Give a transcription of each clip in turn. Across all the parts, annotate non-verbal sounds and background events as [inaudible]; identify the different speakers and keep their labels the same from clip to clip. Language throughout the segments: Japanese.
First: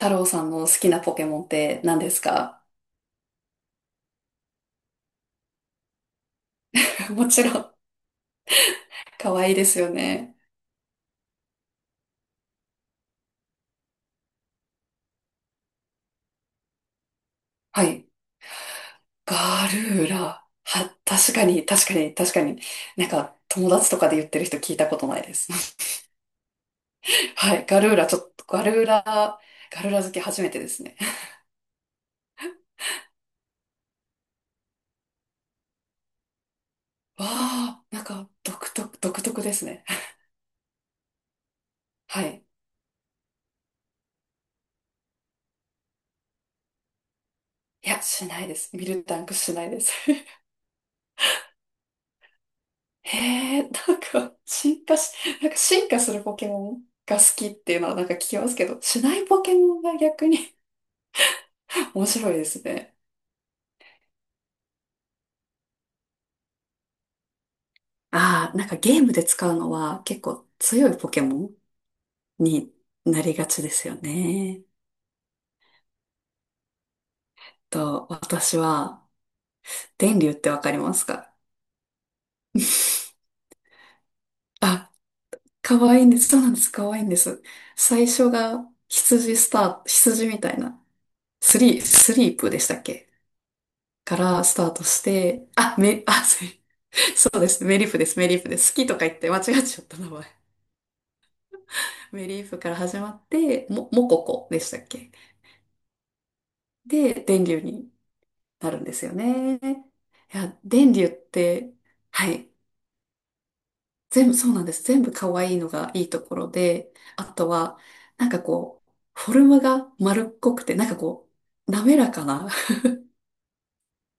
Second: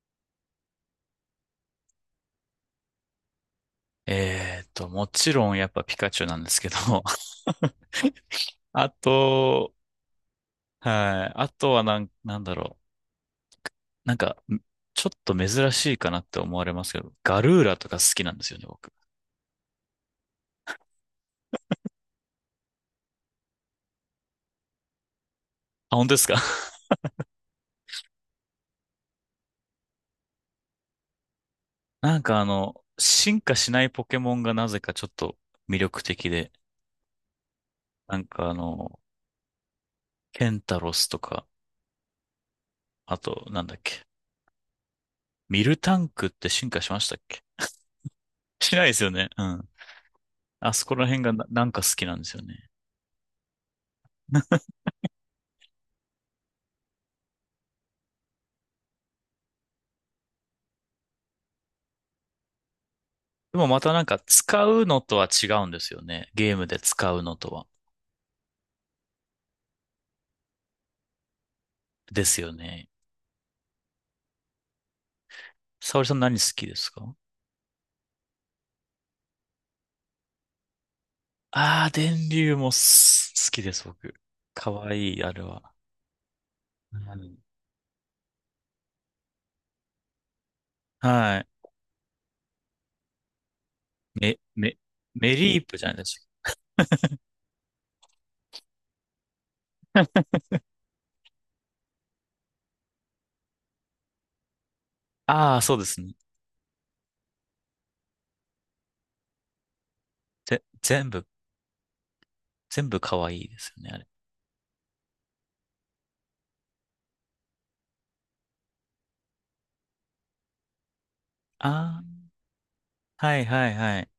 Speaker 1: 太郎さんの好きなポケモンって何ですか？
Speaker 2: もちろんやっぱピカチュウなんですけど、
Speaker 1: [laughs] もちろ
Speaker 2: [laughs]
Speaker 1: ん、
Speaker 2: あ
Speaker 1: 可愛いで
Speaker 2: と、
Speaker 1: すよね。
Speaker 2: はい。あとはなんだろう。なんか、ちょっと珍しいかなって思われますけど、ガルーラ
Speaker 1: は
Speaker 2: とか好
Speaker 1: い。
Speaker 2: きなんですよね、僕。
Speaker 1: ガルーラ。は、確かに、確かに、確かに。なんか、友達とかで言ってる人聞いたことないで
Speaker 2: あ、本
Speaker 1: す。
Speaker 2: 当ですか？ [laughs]
Speaker 1: [laughs] はい。ガルーラ、ちょっと、ガルーラ、ガルーラ好き初めてですね。
Speaker 2: なんか進化しないポケモンがなぜかちょっと魅力的で、
Speaker 1: わあ、なん
Speaker 2: なん
Speaker 1: か、
Speaker 2: か
Speaker 1: 独特、独特ですね。
Speaker 2: ケンタロスとか、
Speaker 1: はい。
Speaker 2: あと、なんだっけ、ミルタンクって進化しましたっけ？
Speaker 1: いや、しないで
Speaker 2: し
Speaker 1: す。
Speaker 2: な
Speaker 1: ミ
Speaker 2: いで
Speaker 1: ル
Speaker 2: すよ
Speaker 1: タン
Speaker 2: ね。
Speaker 1: ク
Speaker 2: う
Speaker 1: しな
Speaker 2: ん。
Speaker 1: いです。[laughs]
Speaker 2: あそこら辺がなんか好きなんですよね。
Speaker 1: へえ、なんか、進化し、なんか進化するポケモンが好きっていうのはなんか聞きますけど、しないポケモンが逆に [laughs] 面白いですね。
Speaker 2: でもまたなんか使うのとは違うんですよね。ゲームで使うのとは。
Speaker 1: ああ、なんかゲームで使うのは結構強いポケモン
Speaker 2: ですよ
Speaker 1: に
Speaker 2: ね。
Speaker 1: なりがちですよね。
Speaker 2: 沙織さん何好きですか？
Speaker 1: と、私は、電流ってわかりますか？
Speaker 2: ああー、電流も
Speaker 1: [laughs]
Speaker 2: 好きです、僕。か
Speaker 1: あ、
Speaker 2: わいい、あれは。
Speaker 1: 可愛いんです。そうなんです。可
Speaker 2: う
Speaker 1: 愛いんで
Speaker 2: ん。
Speaker 1: す。最初が羊スタート、羊みたいな、
Speaker 2: はい。
Speaker 1: スリー、スリープでしたっけ？か
Speaker 2: メ、
Speaker 1: らスター
Speaker 2: メ、
Speaker 1: トし
Speaker 2: メ
Speaker 1: て、
Speaker 2: リープ
Speaker 1: あ、
Speaker 2: じゃない
Speaker 1: め、
Speaker 2: で
Speaker 1: あ、
Speaker 2: す
Speaker 1: す、
Speaker 2: か？
Speaker 1: そうです。メリーフです。メリーフです。好きとか言って間違っちゃった名前。メリーフから始まって、も、モココでしたっけ？
Speaker 2: ああ、そうですね。
Speaker 1: で、電流になるんですよね。いや、
Speaker 2: ぜ、
Speaker 1: 電流っ
Speaker 2: 全部、
Speaker 1: て、はい。
Speaker 2: 全部かわいいですよね、あれ。
Speaker 1: 全部、そうなんです。全部可愛いのがいいところで、あとは、なんかこう、フォルムが丸っこくて、なんかこう、滑
Speaker 2: あ
Speaker 1: らかな
Speaker 2: あ、はいはいはい。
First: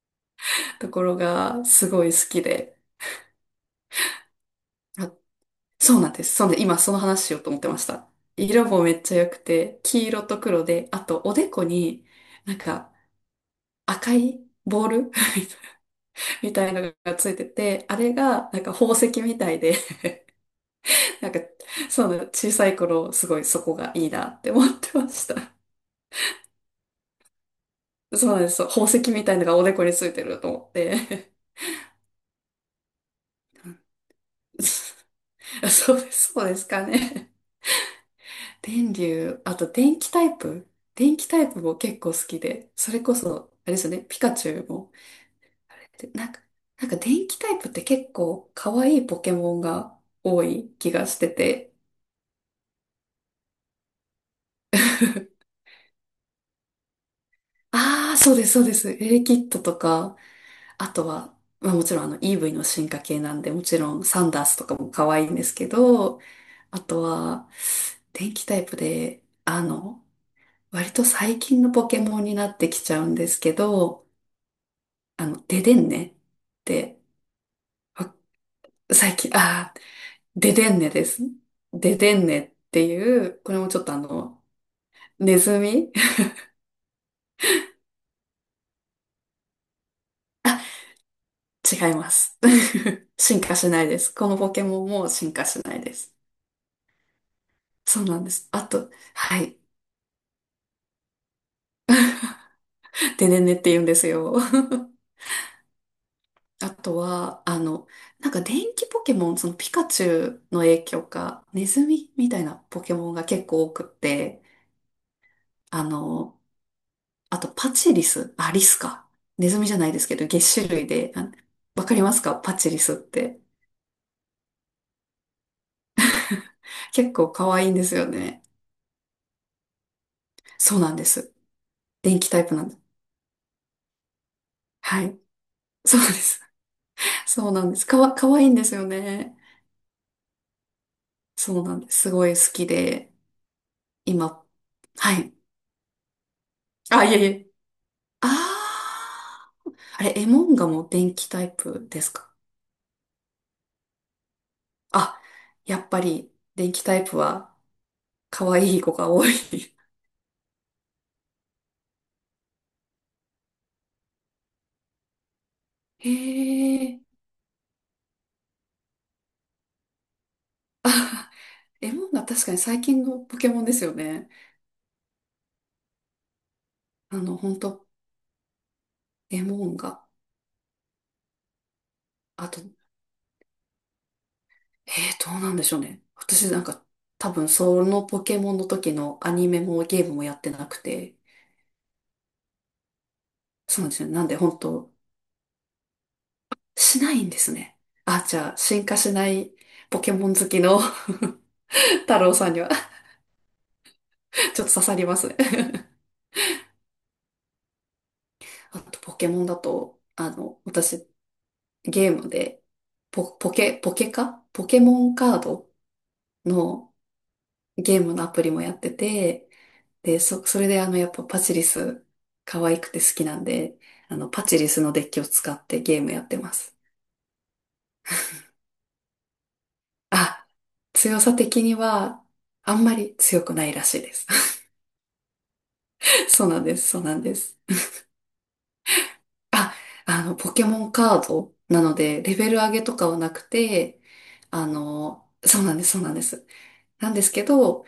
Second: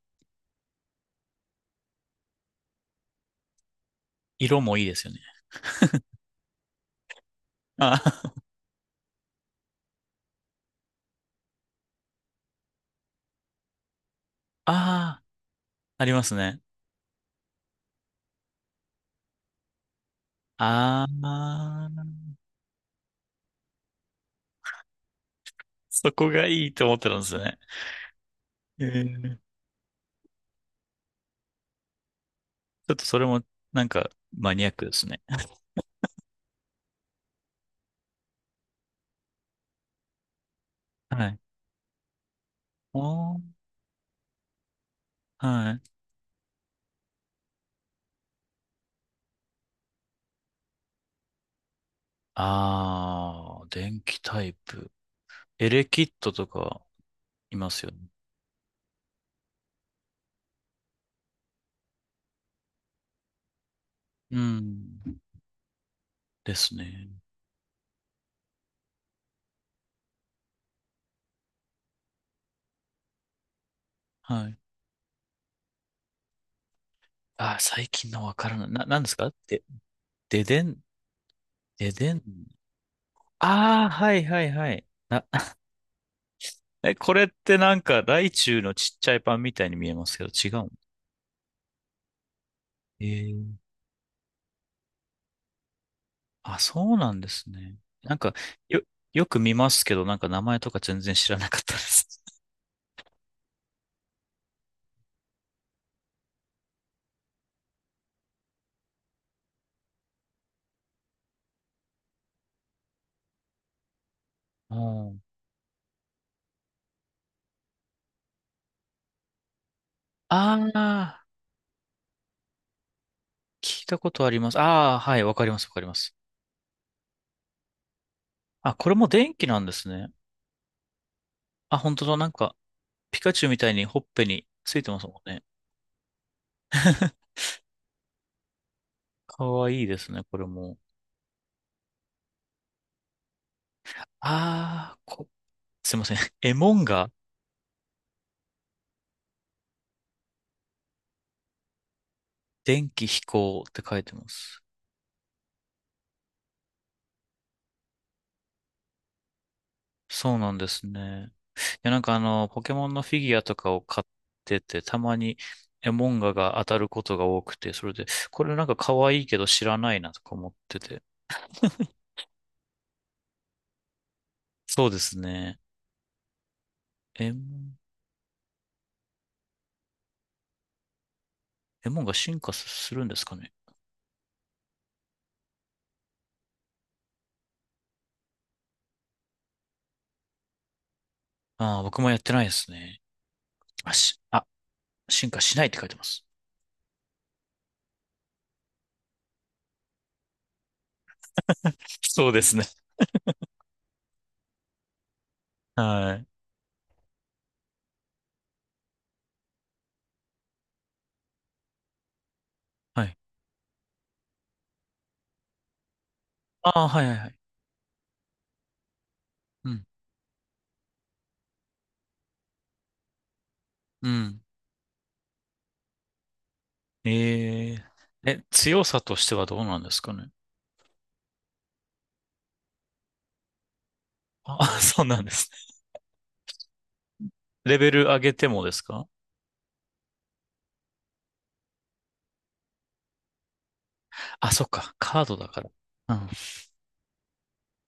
Speaker 1: [laughs] ところがすごい好きで、
Speaker 2: 色もいいですよ
Speaker 1: あ、
Speaker 2: ね。
Speaker 1: そうなんです。そうなんで、今その話しようと思ってまし
Speaker 2: あ
Speaker 1: た。
Speaker 2: ー
Speaker 1: 色もめっちゃ良くて、黄色と黒で、あとおでこになんか赤い
Speaker 2: [laughs]
Speaker 1: ボール
Speaker 2: あー、
Speaker 1: [laughs]
Speaker 2: あります
Speaker 1: み
Speaker 2: ね。
Speaker 1: たいなのがついてて、あれがなんか宝石みたいで、
Speaker 2: あ
Speaker 1: [laughs] なんか
Speaker 2: あ、
Speaker 1: そうなんです、小さい頃すごいそこがいいなって思ってました。
Speaker 2: そこがいいと思ってたんですよね。
Speaker 1: そうなんです。そう、宝石みたい
Speaker 2: え
Speaker 1: な
Speaker 2: え、
Speaker 1: のがおでこについてると思って。
Speaker 2: ちょっとそれもなんかマニアックです
Speaker 1: [laughs]
Speaker 2: ね。
Speaker 1: そうです、そうですかね。電流、あと電気タイプ、電
Speaker 2: は
Speaker 1: 気
Speaker 2: い。
Speaker 1: タイプも結構好きで、それこそ、
Speaker 2: おー、
Speaker 1: あれですよね、ピカチュウも。
Speaker 2: はい。
Speaker 1: で、なんか、なんか電気タイプって結構可愛いポケモンが多い気がしてて。
Speaker 2: あー、電気タイプ。
Speaker 1: [laughs]
Speaker 2: エレキットとかいますよね。
Speaker 1: ああ、そうです、そうです。エレキッドとか、あとは、まあもちろんイーブイの進化系なんで、もちろんサン
Speaker 2: う
Speaker 1: ダースとかも可
Speaker 2: ん。
Speaker 1: 愛いんですけど、
Speaker 2: です
Speaker 1: あと
Speaker 2: ね。
Speaker 1: は、電気タイプで、割と最近のポケモンになってきちゃうんですけど、
Speaker 2: はい。
Speaker 1: ででんねって、
Speaker 2: あー、最近
Speaker 1: わ、
Speaker 2: のわからない。なんで
Speaker 1: 最
Speaker 2: すか
Speaker 1: 近、
Speaker 2: で、
Speaker 1: ああ、
Speaker 2: で
Speaker 1: で
Speaker 2: で
Speaker 1: で
Speaker 2: ん、
Speaker 1: んねです。
Speaker 2: で
Speaker 1: で
Speaker 2: で
Speaker 1: で
Speaker 2: ん。
Speaker 1: んねっていう、これもちょっ
Speaker 2: あー、
Speaker 1: と
Speaker 2: はいはいはい。
Speaker 1: ネズ
Speaker 2: [laughs]
Speaker 1: ミ [laughs]
Speaker 2: え、これってなんかライチュウのちっちゃいパンみたいに見えますけど違
Speaker 1: あ、
Speaker 2: うん？
Speaker 1: 違います。
Speaker 2: え
Speaker 1: [laughs] 進
Speaker 2: ー、
Speaker 1: 化しないです。このポケモンも進化しないです。
Speaker 2: あ、そうなんですね。
Speaker 1: そう
Speaker 2: なん
Speaker 1: なんで
Speaker 2: か、
Speaker 1: す。あ
Speaker 2: よ、
Speaker 1: と、
Speaker 2: よく
Speaker 1: は
Speaker 2: 見
Speaker 1: い。
Speaker 2: ますけど、なんか名前とか全然知らなかったです。
Speaker 1: ででんねって言うんですよ。[laughs] あとは、なんか電気ポケモン、そのピカチュウの影響か、ネズミみたいなポケモンが結構多くって、
Speaker 2: あ
Speaker 1: あの、あと、パチリス。あ、リスか。ネズミじゃないですけど、
Speaker 2: あ
Speaker 1: シ種類で。
Speaker 2: あ
Speaker 1: あ、わかりますか、パチリスって。
Speaker 2: ー、聞いたことあります。ああ、はい、わかります、わかります。
Speaker 1: 結構可愛いんですよね。
Speaker 2: あ、これも電気なんですね。
Speaker 1: そうなんです。
Speaker 2: あ、本当だ、
Speaker 1: 電
Speaker 2: な
Speaker 1: 気
Speaker 2: ん
Speaker 1: タイ
Speaker 2: か、
Speaker 1: プなんです。
Speaker 2: ピカチュウみたいにほっぺについてま
Speaker 1: は
Speaker 2: す
Speaker 1: い。
Speaker 2: もんね。
Speaker 1: そうです。
Speaker 2: [laughs]
Speaker 1: そうなんです。かわ、可愛いんですよね。
Speaker 2: かわいいですね、これも。
Speaker 1: そうなんです。すごい好きで。今、
Speaker 2: ああ、
Speaker 1: はい。
Speaker 2: すいません。[laughs] エモン
Speaker 1: あ、
Speaker 2: が
Speaker 1: いえいえ。あー。あれ、エモンガも電気タイプですか？
Speaker 2: 電気飛行って書いてます。
Speaker 1: あ、やっぱり、電気タイプは可愛い子が多い。
Speaker 2: そうなんですね。いや、なんかポケモンのフィギュアとかを買ってて、たまにエ
Speaker 1: [laughs]
Speaker 2: モ
Speaker 1: へ
Speaker 2: ンガが当たる
Speaker 1: え。
Speaker 2: ことが多くて、それで、これなんか可愛いけど知らないなとか思ってて。
Speaker 1: エモンガ確かに最近のポケモンですよね。
Speaker 2: そうですね。エモ
Speaker 1: 本
Speaker 2: ン、
Speaker 1: 当エモンが、
Speaker 2: エモンが進
Speaker 1: あ
Speaker 2: 化
Speaker 1: と、
Speaker 2: するんですかね？
Speaker 1: どうなんでしょうね。私なんか、多分そのポケモンの時のアニメもゲームもやってなくて、
Speaker 2: ああ、僕もやってないですね。
Speaker 1: そうなん
Speaker 2: あ、
Speaker 1: ですよね。なんで
Speaker 2: あ、
Speaker 1: 本当、
Speaker 2: 進化しないって書いてます。
Speaker 1: しないんですね。あ、じゃあ、進化しないポケモン好きの [laughs] 太
Speaker 2: そう
Speaker 1: 郎
Speaker 2: で
Speaker 1: さん
Speaker 2: す
Speaker 1: に
Speaker 2: ね。
Speaker 1: は [laughs] ちょっと刺さりますね。
Speaker 2: はい。
Speaker 1: あと、ポケモンだと、私、ゲームで、
Speaker 2: はい。
Speaker 1: ポ、ポケ、ポケかポケモンカード
Speaker 2: ああ、
Speaker 1: の
Speaker 2: はいはいはい。
Speaker 1: ゲームのアプリもやってて、
Speaker 2: うん。
Speaker 1: で、そ、それでやっぱパチリス、可愛くて好きなんで、
Speaker 2: うん。
Speaker 1: パチリスのデッキを使ってゲームやってます。
Speaker 2: ええ。え、強さとしてはどうなんですかね？
Speaker 1: あ、強さ的には、あんまり強くないらしいです。
Speaker 2: あ、[laughs] そうなんですね。
Speaker 1: [laughs] そうなんです、そうなんです。
Speaker 2: レベル上げてもですか？
Speaker 1: あ、ポケモンカードなので、レベル上げとかはなくて、
Speaker 2: あ、そっか。カードだか
Speaker 1: そう
Speaker 2: ら。
Speaker 1: なんです、そうな
Speaker 2: う
Speaker 1: んで
Speaker 2: ん。
Speaker 1: す。なんですけど、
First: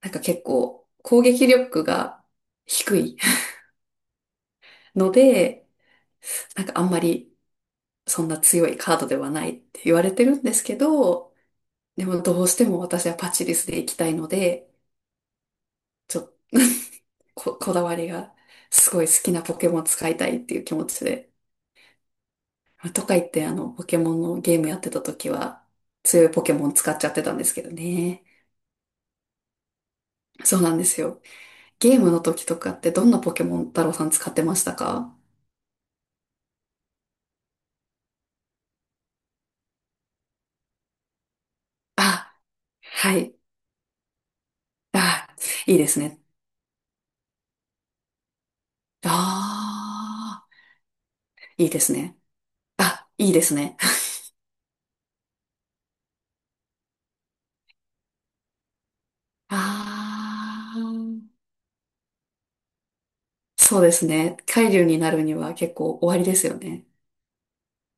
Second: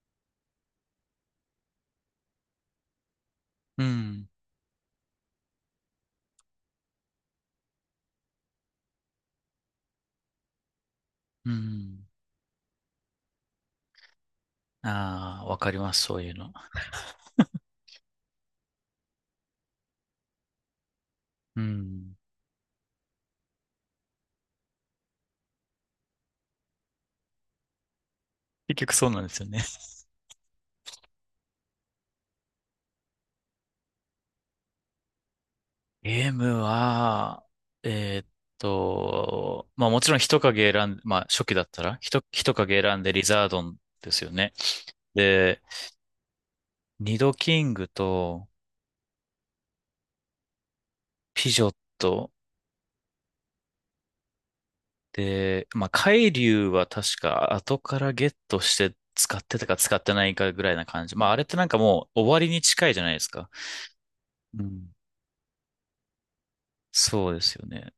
Speaker 1: なんか結構、攻撃力が低い
Speaker 2: うん。
Speaker 1: [laughs] ので、なんかあんまりそんな強いカードではないって言われてるんですけど、
Speaker 2: う
Speaker 1: で
Speaker 2: ん。
Speaker 1: もどうしても私はパチリスで行きたいので、
Speaker 2: ああ、わかります。そ
Speaker 1: ち
Speaker 2: う
Speaker 1: ょっ
Speaker 2: いう
Speaker 1: と
Speaker 2: の。
Speaker 1: [laughs] こ、こだわりがすごい好きなポケモン使いたいっていう気持ちで。
Speaker 2: うん。
Speaker 1: とか言ってポケモンのゲームやってた時は強いポケモン使っちゃってたんですけどね。
Speaker 2: 結局そうなんですよね。
Speaker 1: そうなんですよ。ゲームの時とかってどんなポケモン太郎さん使ってましたか？
Speaker 2: ゲームは、えーっまあもちろん人影選ん、まあ初期だったら、
Speaker 1: あ、
Speaker 2: 人影選んで
Speaker 1: は
Speaker 2: リ
Speaker 1: い。
Speaker 2: ザードンですよね。
Speaker 1: あ、
Speaker 2: で、
Speaker 1: いいですね。
Speaker 2: ニドキングと
Speaker 1: ああ、
Speaker 2: ピジ
Speaker 1: い
Speaker 2: ョ
Speaker 1: い
Speaker 2: ッ
Speaker 1: ですね。
Speaker 2: ト
Speaker 1: あ、いいですね。
Speaker 2: で、まあ海竜は確か後からゲットして使ってたか使ってないかぐら
Speaker 1: あ
Speaker 2: いな感じ。まああ
Speaker 1: あ、
Speaker 2: れってなんかもう終わりに近いじゃないですか。
Speaker 1: そうですね。
Speaker 2: う
Speaker 1: 海流
Speaker 2: ん。
Speaker 1: になるには結構終わりですよね。
Speaker 2: そうですよね。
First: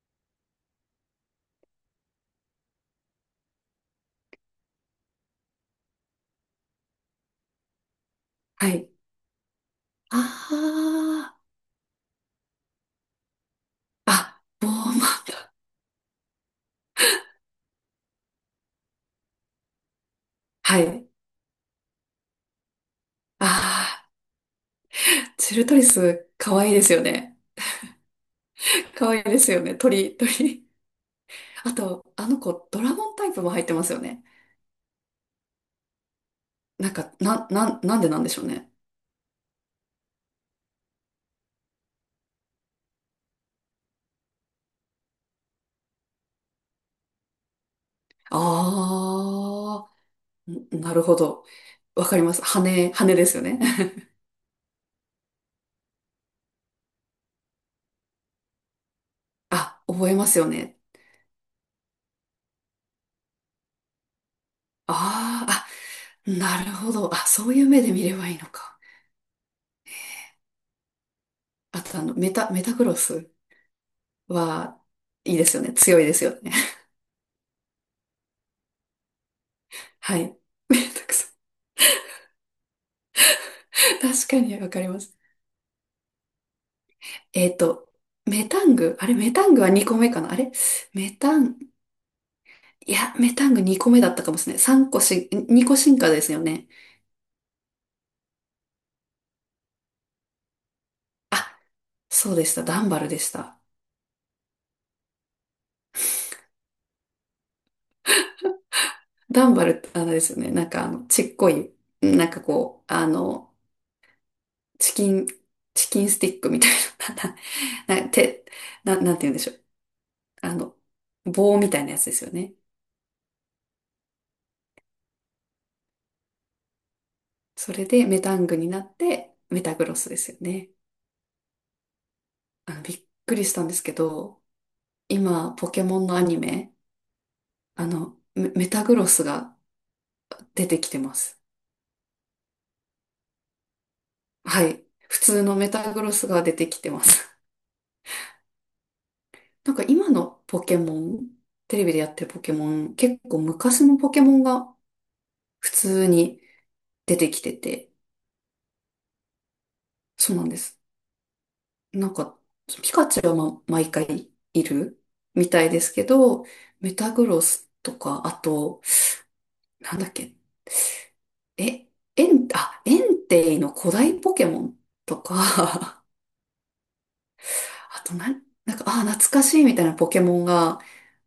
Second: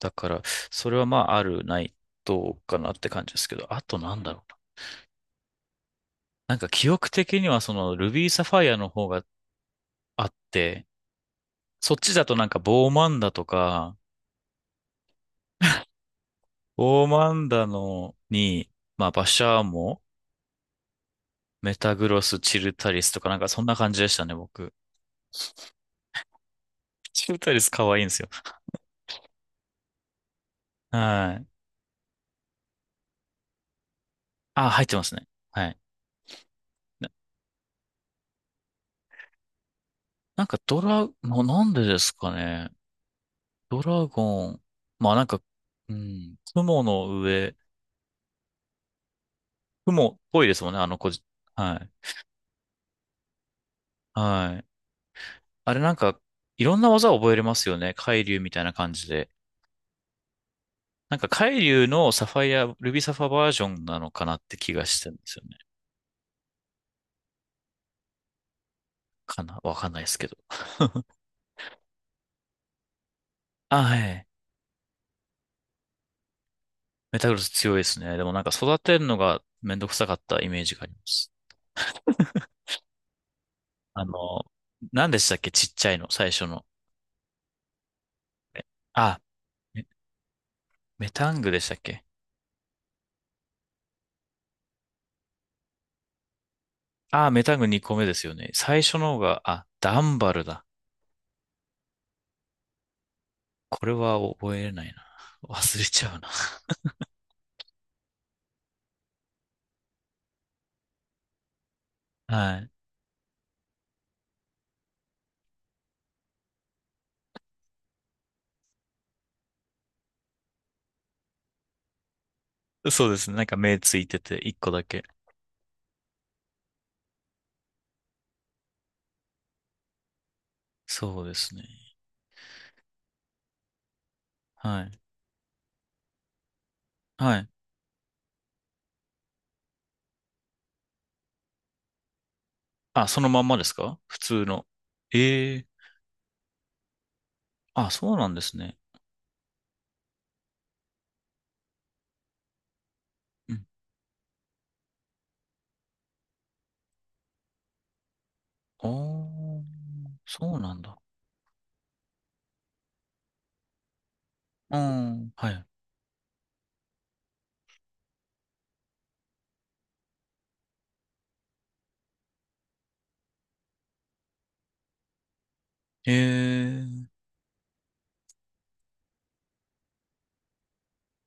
Speaker 2: だから、それはまああるないどうかなって感じですけど、あとなんだろう。なんか記憶的にはそのルビーサファ
Speaker 1: は
Speaker 2: イアの
Speaker 1: い。
Speaker 2: 方があって、
Speaker 1: あ
Speaker 2: そっちだとなんかボーマンダとか、
Speaker 1: あ、あ、ボーマン。
Speaker 2: ボーマンダのに、まあバシャーモ、
Speaker 1: はい。
Speaker 2: メタグロス、チルタリスとかなんかそんな感じで
Speaker 1: あ
Speaker 2: したね、僕。
Speaker 1: あ、チルトリス、可愛いですよ
Speaker 2: チ
Speaker 1: ね。
Speaker 2: ルタリス可愛いんですよ。
Speaker 1: 可愛いですよね。鳥、鳥。
Speaker 2: はい。
Speaker 1: あと、あの子、ドラゴンタイプも入ってますよね。
Speaker 2: あ、入ってますね。はい。
Speaker 1: なん
Speaker 2: な、
Speaker 1: か、な、な、なんでなんでしょうね。
Speaker 2: なんかなんでですかね？ドラゴン。まあなんか、うん、雲の上、
Speaker 1: あ
Speaker 2: 雲っぽい
Speaker 1: あ、
Speaker 2: ですもん
Speaker 1: ん、
Speaker 2: ね、あ
Speaker 1: な
Speaker 2: の
Speaker 1: る
Speaker 2: 子
Speaker 1: ほ
Speaker 2: じ。
Speaker 1: ど。
Speaker 2: は
Speaker 1: わ
Speaker 2: い。
Speaker 1: かります。羽、羽ですよね。
Speaker 2: はい。あれなんか、いろんな技を覚えれますよね。海竜みたいな感じで。
Speaker 1: [laughs] あ、覚えますよね。
Speaker 2: なんか海竜のサファイア、ルビーサファバージョンなのかなって気がしてるんですよ
Speaker 1: あ
Speaker 2: ね。
Speaker 1: あ、あ、なるほど。あ、そういう目で見ればいいのか。
Speaker 2: かなわかんないですけど。[laughs]
Speaker 1: あと、メタ、メタクロス
Speaker 2: あ、はい。
Speaker 1: は、いいですよね。強いですよね。
Speaker 2: メタグロス強いですね。でもなんか育てるのがめんどく
Speaker 1: [laughs]
Speaker 2: さか
Speaker 1: は
Speaker 2: っ
Speaker 1: い。
Speaker 2: たイメー
Speaker 1: [laughs]
Speaker 2: ジがあ
Speaker 1: メ
Speaker 2: りま
Speaker 1: タク
Speaker 2: す。
Speaker 1: ソ。
Speaker 2: あ
Speaker 1: 確か
Speaker 2: の、
Speaker 1: にわかりま
Speaker 2: 何
Speaker 1: す。
Speaker 2: でしたっけちっちゃいの、最初の？
Speaker 1: えっと、メ
Speaker 2: え、
Speaker 1: タング。あれ、
Speaker 2: あ、
Speaker 1: メタングは
Speaker 2: メ、
Speaker 1: 2個目かなあれ、
Speaker 2: メ
Speaker 1: メ
Speaker 2: タ
Speaker 1: タ
Speaker 2: ング
Speaker 1: ン、
Speaker 2: でしたっけ？
Speaker 1: いや、メタング2個目だったかもしれない。3個し、2個進化ですよね。
Speaker 2: あ、メタング2個目ですよね。最初の方が、あ、ダンバルだ。
Speaker 1: そうでした。ダンバルでした。
Speaker 2: これは覚えれないな。忘れちゃうな。
Speaker 1: ダンバルってあれですよね。なんかちっこい、なんか
Speaker 2: はい。
Speaker 1: こう、チキン、チキンスティックみたいな、[laughs] な、な、て、な、なんて言うんでしょう。あの、棒みたいなやつですよね。
Speaker 2: そうですね。なんか目ついてて、一個だけ。
Speaker 1: それでメタングになってメタグロスですよね。
Speaker 2: そうですね。
Speaker 1: びっくりしたんですけど、
Speaker 2: はい。
Speaker 1: 今、ポケモンのアニメ、
Speaker 2: はい。
Speaker 1: メ、メタグロスが出てきてます。
Speaker 2: あ、そのまんまですか普通の？
Speaker 1: はい。普通の
Speaker 2: ええ、
Speaker 1: メタグロスが出てきてます。
Speaker 2: あ、そうなんですね。
Speaker 1: [laughs] なんか今のポケモン、テレビでやってるポケモン、結構
Speaker 2: うん。
Speaker 1: 昔のポケモンが普通に出てきてて、
Speaker 2: おー、
Speaker 1: そうなん
Speaker 2: そ
Speaker 1: で
Speaker 2: うなん
Speaker 1: す。
Speaker 2: だ。
Speaker 1: なんか、ピカチュウは毎回い
Speaker 2: う
Speaker 1: る
Speaker 2: ん。
Speaker 1: み
Speaker 2: は
Speaker 1: た
Speaker 2: い。
Speaker 1: いですけど、メタグロスとか、あと、なんだっけ、え、エン、あ、エンテイの古代ポケモンとか、[laughs]
Speaker 2: ええ
Speaker 1: あと、なん、なんか、あ、懐かしいみたいなポケモンが、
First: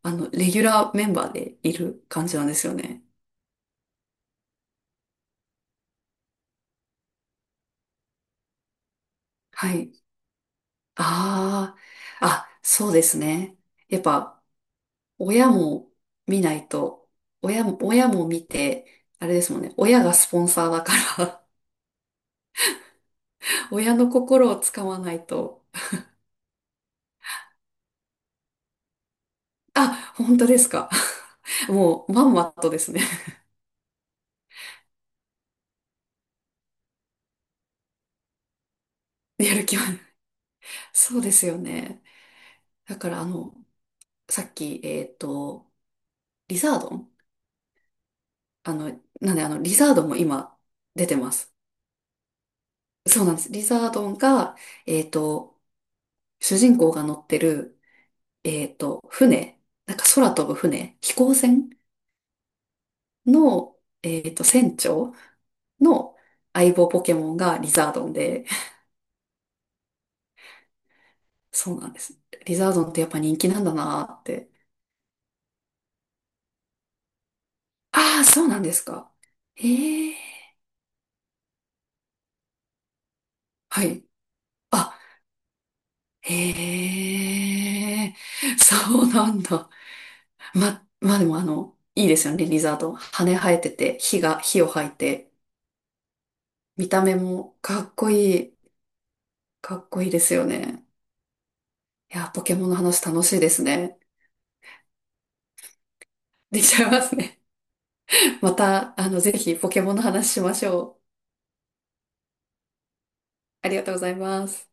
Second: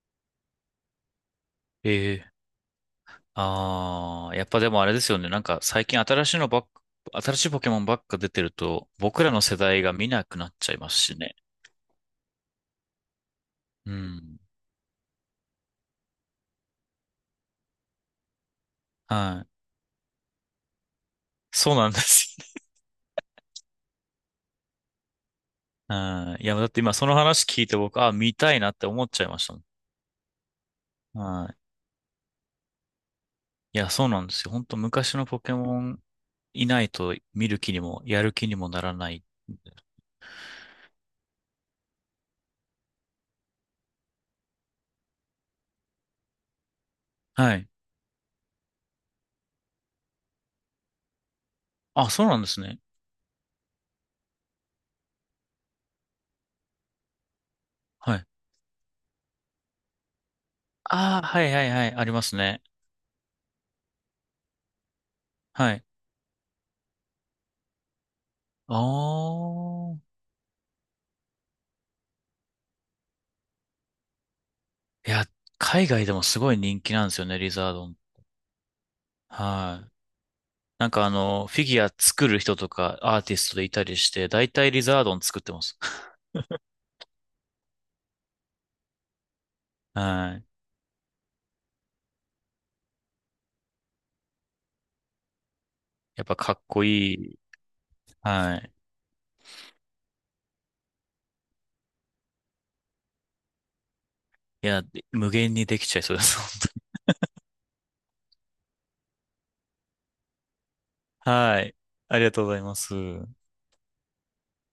Speaker 1: レギュラーメンバーでいる
Speaker 2: え
Speaker 1: 感
Speaker 2: え、
Speaker 1: じなんですよね。
Speaker 2: ああやっぱでもあれですよね。なんか最近新しいのばっか、新しいポケモンばっか出てると、僕らの世
Speaker 1: は
Speaker 2: 代
Speaker 1: い。
Speaker 2: が見なくなっちゃいますしね。
Speaker 1: ああ、あ、そうですね。
Speaker 2: う
Speaker 1: やっ
Speaker 2: ん。
Speaker 1: ぱ、親も見ないと、親も、親も見て、あれ
Speaker 2: は
Speaker 1: ですもん
Speaker 2: い。
Speaker 1: ね。親がスポンサーだから
Speaker 2: そうなんです
Speaker 1: [laughs] 親の心をつかまないと。
Speaker 2: よね。うん。いや、だって今その話聞いて僕、あ、見たいなって思っちゃいました。
Speaker 1: あ、本当ですか。
Speaker 2: は
Speaker 1: [laughs] もう、まんまとですね。
Speaker 2: い。いや、そうなんですよ。本当昔のポケモンいないと見る気にも、やる気にもならない。
Speaker 1: [laughs] やる気は。そうですよね。だから、さっき、リザードン、
Speaker 2: はい。
Speaker 1: あの、なんで、リザードンも今、出てます。
Speaker 2: あ、そうなんですね。
Speaker 1: そうなんです。リザードンが、えっと、主人公が乗ってる、
Speaker 2: はい。
Speaker 1: 船、なんか空飛ぶ船、飛
Speaker 2: ああ、
Speaker 1: 行
Speaker 2: はいはい
Speaker 1: 船
Speaker 2: はい。ありますね。
Speaker 1: の、船長
Speaker 2: はい。
Speaker 1: の相棒ポケモンがリザードンで、
Speaker 2: ああ。
Speaker 1: そうなんです。リザードンってやっぱ人気なんだなーって。
Speaker 2: いや、海外でもすごい人気なんですよね、リザードン。
Speaker 1: ああ、そうなんですか。
Speaker 2: はい。
Speaker 1: ええ、
Speaker 2: なんかフィギュア作る人とかアーティストでいた
Speaker 1: は
Speaker 2: り
Speaker 1: い。
Speaker 2: して、だいたいリ
Speaker 1: あ、
Speaker 2: ザードン作ってます。[laughs]
Speaker 1: へえ、そうなんだ。
Speaker 2: はい。
Speaker 1: ま、まあでもいいですよね、リザードン。羽生えてて、火が、火を吐いて、
Speaker 2: やっぱかっこ
Speaker 1: 見た
Speaker 2: い
Speaker 1: 目
Speaker 2: い。
Speaker 1: もかっこいい。
Speaker 2: はい。
Speaker 1: かっこいいですよね。いや、ポケモンの話楽しいですね。
Speaker 2: いや、無限にできちゃいそうです、本
Speaker 1: でき
Speaker 2: 当
Speaker 1: ちゃ
Speaker 2: に。
Speaker 1: いますね。[laughs] また、ぜひポケモンの話しましょう。
Speaker 2: はい。ありがとうございます。
Speaker 1: ありがとうございます。